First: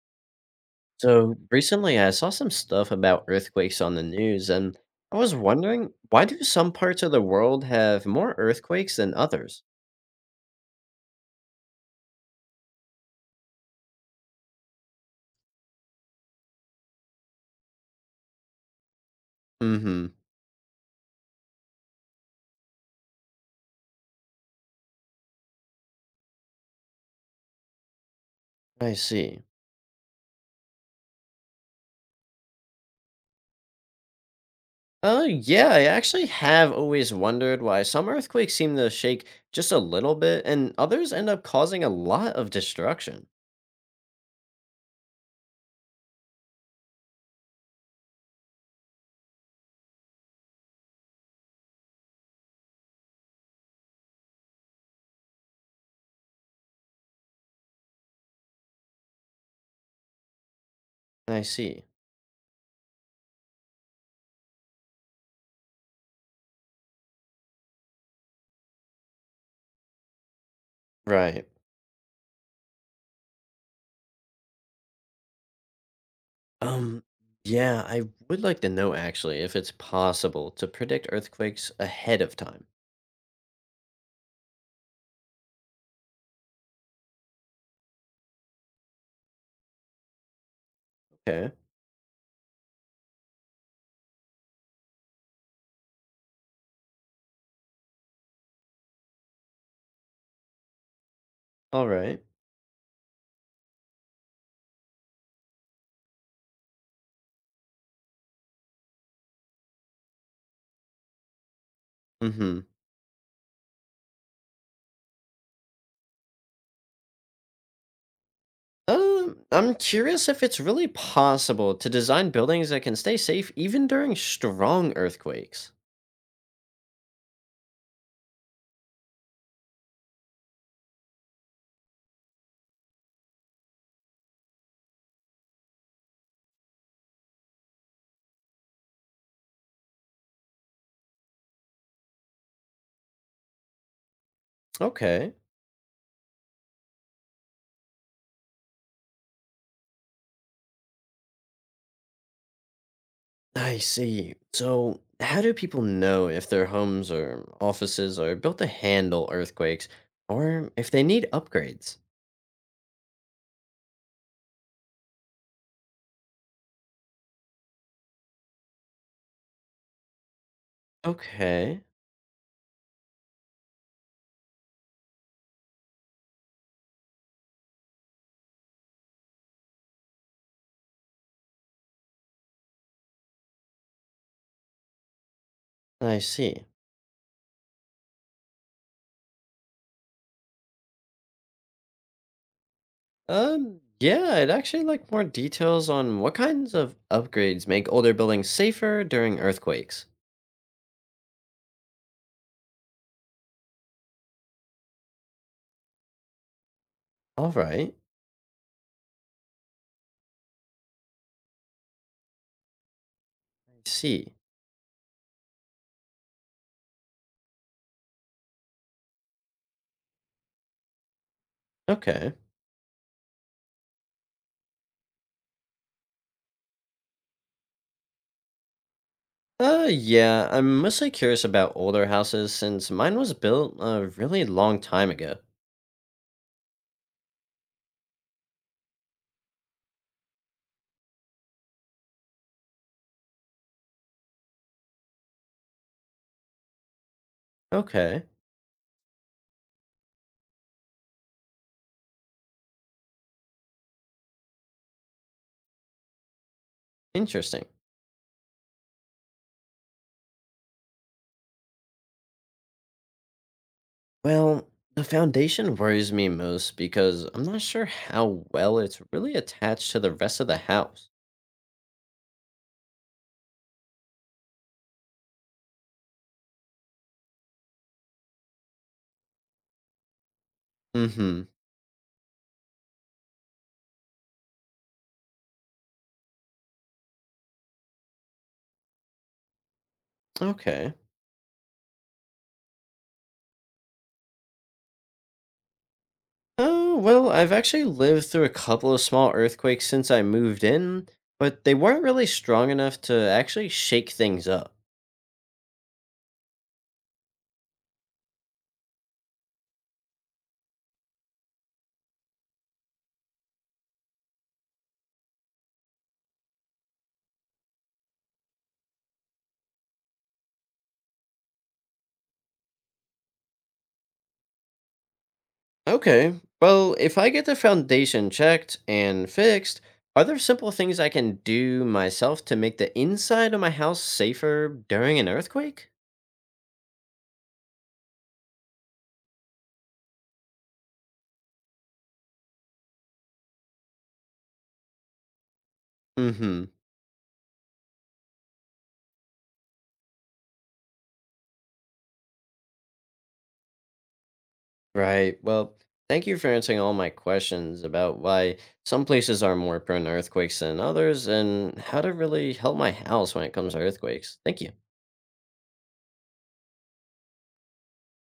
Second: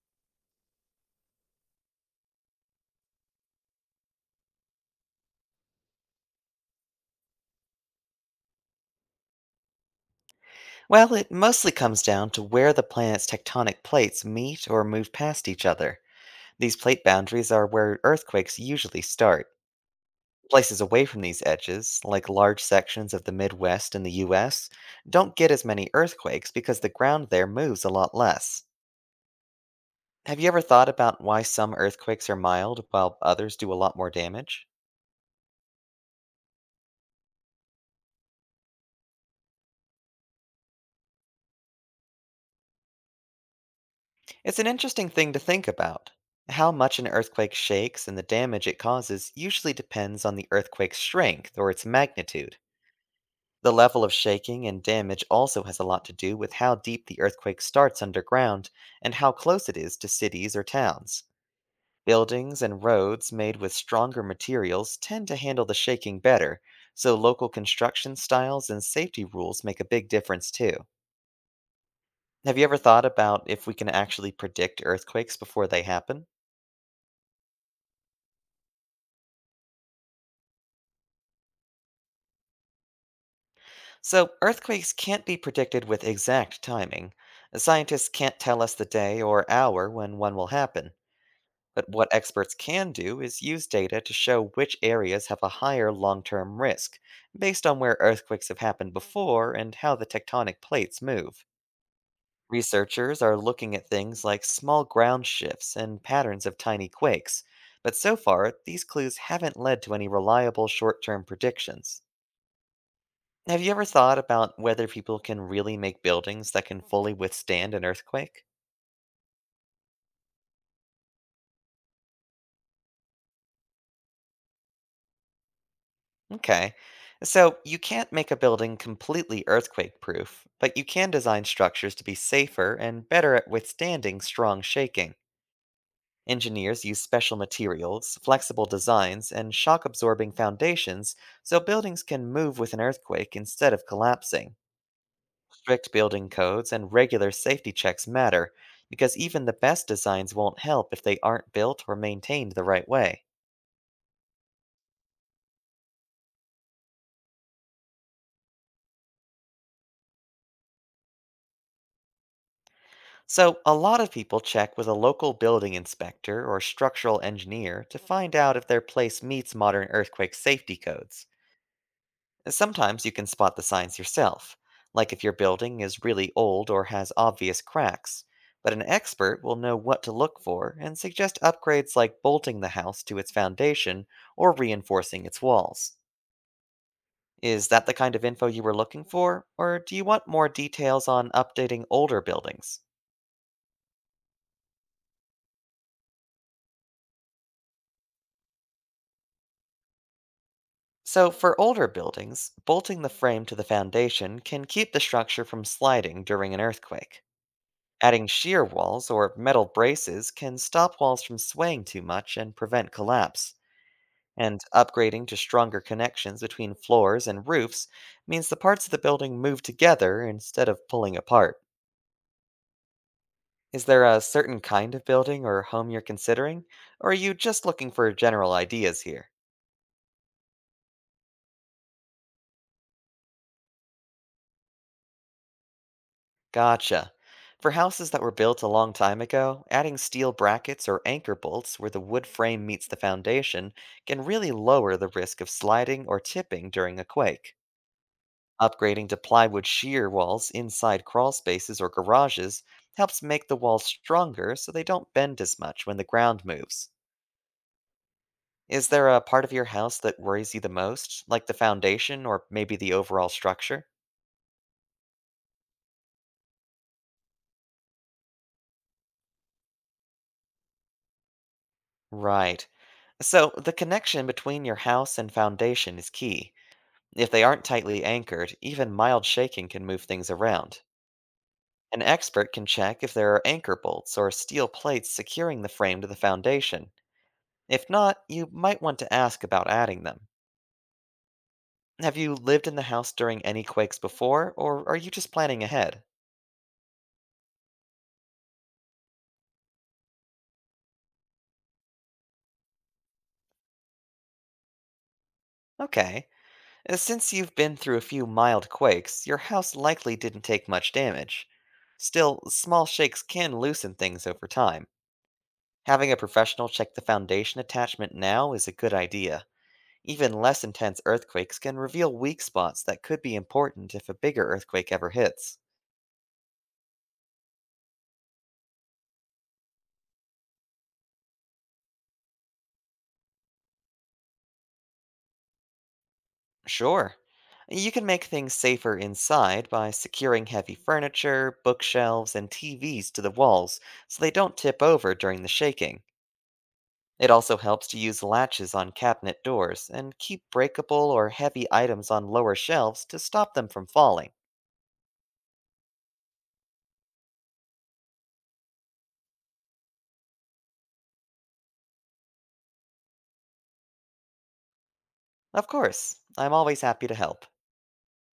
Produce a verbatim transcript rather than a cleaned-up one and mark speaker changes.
Speaker 1: So recently, I saw some stuff about earthquakes on the news, and I was wondering, why do some parts of the world have more earthquakes than others?
Speaker 2: Well, it mostly comes down to where the planet's tectonic plates meet or move past each other. These plate boundaries are where earthquakes usually start.
Speaker 1: Mm-hmm.
Speaker 2: Places away from these edges, like large sections of the Midwest in the U S, don't get as many earthquakes because the ground there moves a lot less.
Speaker 1: I see.
Speaker 2: Have you ever thought about why some earthquakes are mild while others do a lot more damage?
Speaker 1: Oh, yeah, I actually have always wondered why some earthquakes seem to shake just a little bit and others end up causing a lot of destruction.
Speaker 2: It's an interesting thing to think about. How much an earthquake shakes and the damage it causes usually depends on the earthquake's strength or its magnitude. The level of shaking and damage also has a lot to do with how deep the earthquake starts underground and how close it is to cities or towns.
Speaker 1: I see.
Speaker 2: Buildings and roads made with stronger materials tend to handle the shaking better, so local construction styles and safety rules make a big difference too.
Speaker 1: Right.
Speaker 2: Have you ever thought about if we can actually predict earthquakes before they happen?
Speaker 1: Um, yeah, I would like to know actually if it's possible to predict earthquakes ahead of time.
Speaker 2: So, earthquakes can't be predicted with exact timing. Scientists can't tell us the day or hour when one will happen.
Speaker 1: Okay.
Speaker 2: But what experts can do is use data to show which areas have a higher long term risk, based on where earthquakes have happened before and how the tectonic plates move.
Speaker 1: All right.
Speaker 2: Researchers are looking at things like small ground shifts and patterns of tiny quakes, but so far, these clues haven't led to any reliable short term predictions.
Speaker 1: Mm-hmm.
Speaker 2: Have you ever thought about whether people can really make buildings that can fully withstand an earthquake?
Speaker 1: Um, I'm curious if it's really possible to design buildings that can stay safe even during strong earthquakes.
Speaker 2: Okay. So you can't make a building completely earthquake proof, but you can design structures to be safer and better at withstanding strong shaking. Engineers use special materials, flexible designs, and shock absorbing foundations so buildings can move with an earthquake instead of collapsing.
Speaker 1: Okay.
Speaker 2: Strict building codes and regular safety checks matter because even the best designs won't help if they aren't built or maintained the right way.
Speaker 1: I see. So, how do people know if their homes or offices are built to handle earthquakes or if they need upgrades?
Speaker 2: So, a lot of people check with a local building inspector or structural engineer to find out if their place meets modern earthquake safety codes.
Speaker 1: Okay.
Speaker 2: Sometimes you can spot the signs yourself, like if your building is really old or has obvious cracks, but an expert will know what to look for and suggest upgrades like bolting the house to its foundation or reinforcing its walls.
Speaker 1: I see.
Speaker 2: Is that the kind of info you were looking for, or do you want more details on updating older buildings?
Speaker 1: Um, yeah, I'd actually like more details on what kinds of upgrades make older buildings safer during earthquakes.
Speaker 2: So, for older buildings, bolting the frame to the foundation can keep the structure from sliding during an earthquake.
Speaker 1: All right.
Speaker 2: Adding shear walls or metal braces can stop walls from swaying too much and prevent collapse.
Speaker 1: I see.
Speaker 2: And upgrading to stronger connections between floors and roofs means the parts of the building move together instead of pulling apart.
Speaker 1: Okay.
Speaker 2: Is there a certain kind of building or home you're considering, or are you just looking for general ideas here?
Speaker 1: Uh, yeah, I'm mostly curious about older houses since mine was built a really long time ago.
Speaker 2: Gotcha. For houses that were built a long time ago, adding steel brackets or anchor bolts where the wood frame meets the foundation can really lower the risk of sliding or tipping during a quake.
Speaker 1: Okay,
Speaker 2: Upgrading to plywood shear walls inside crawl spaces or garages helps make the walls stronger so they don't bend as much when the ground moves.
Speaker 1: interesting.
Speaker 2: Is there a part of your house that worries you the most, like the foundation or maybe the overall structure?
Speaker 1: Well, the foundation worries me most because I'm not sure how well it's really attached to the rest of the house.
Speaker 2: Right. So, the connection between your house and foundation is key. If they aren't tightly anchored, even mild shaking can move things around.
Speaker 1: Mm-hmm.
Speaker 2: An expert can check if there are anchor bolts or steel plates securing the frame to the foundation. If not, you might want to ask about adding them.
Speaker 1: Okay.
Speaker 2: Have you lived in the house during any quakes before, or are you just planning ahead?
Speaker 1: Oh, well, I've actually lived through a couple of small earthquakes since I moved in, but they weren't really strong enough to actually shake things up.
Speaker 2: Okay. uh, Since you've been through a few mild quakes, your house likely didn't take much damage. Still, small shakes can loosen things over time. Having a professional check the foundation attachment now is a good idea. Even less intense earthquakes can reveal weak spots that could be important if a bigger earthquake ever hits.
Speaker 1: Okay. Well, if I get the foundation checked and fixed, are there simple things I can do myself to make the inside of my house safer during an earthquake?
Speaker 2: Sure. You can make things safer inside by securing heavy furniture, bookshelves, and T Vs to the walls so they don't tip over during the shaking.
Speaker 1: Mm-hmm.
Speaker 2: It also helps to use latches on cabinet doors and keep breakable or heavy items on lower shelves to stop them from falling.
Speaker 1: Right. Well, thank you for answering all my questions about why some places are more prone to earthquakes than others and how to really help my house when it comes to earthquakes. Thank you.
Speaker 2: Of course, I'm always happy to help.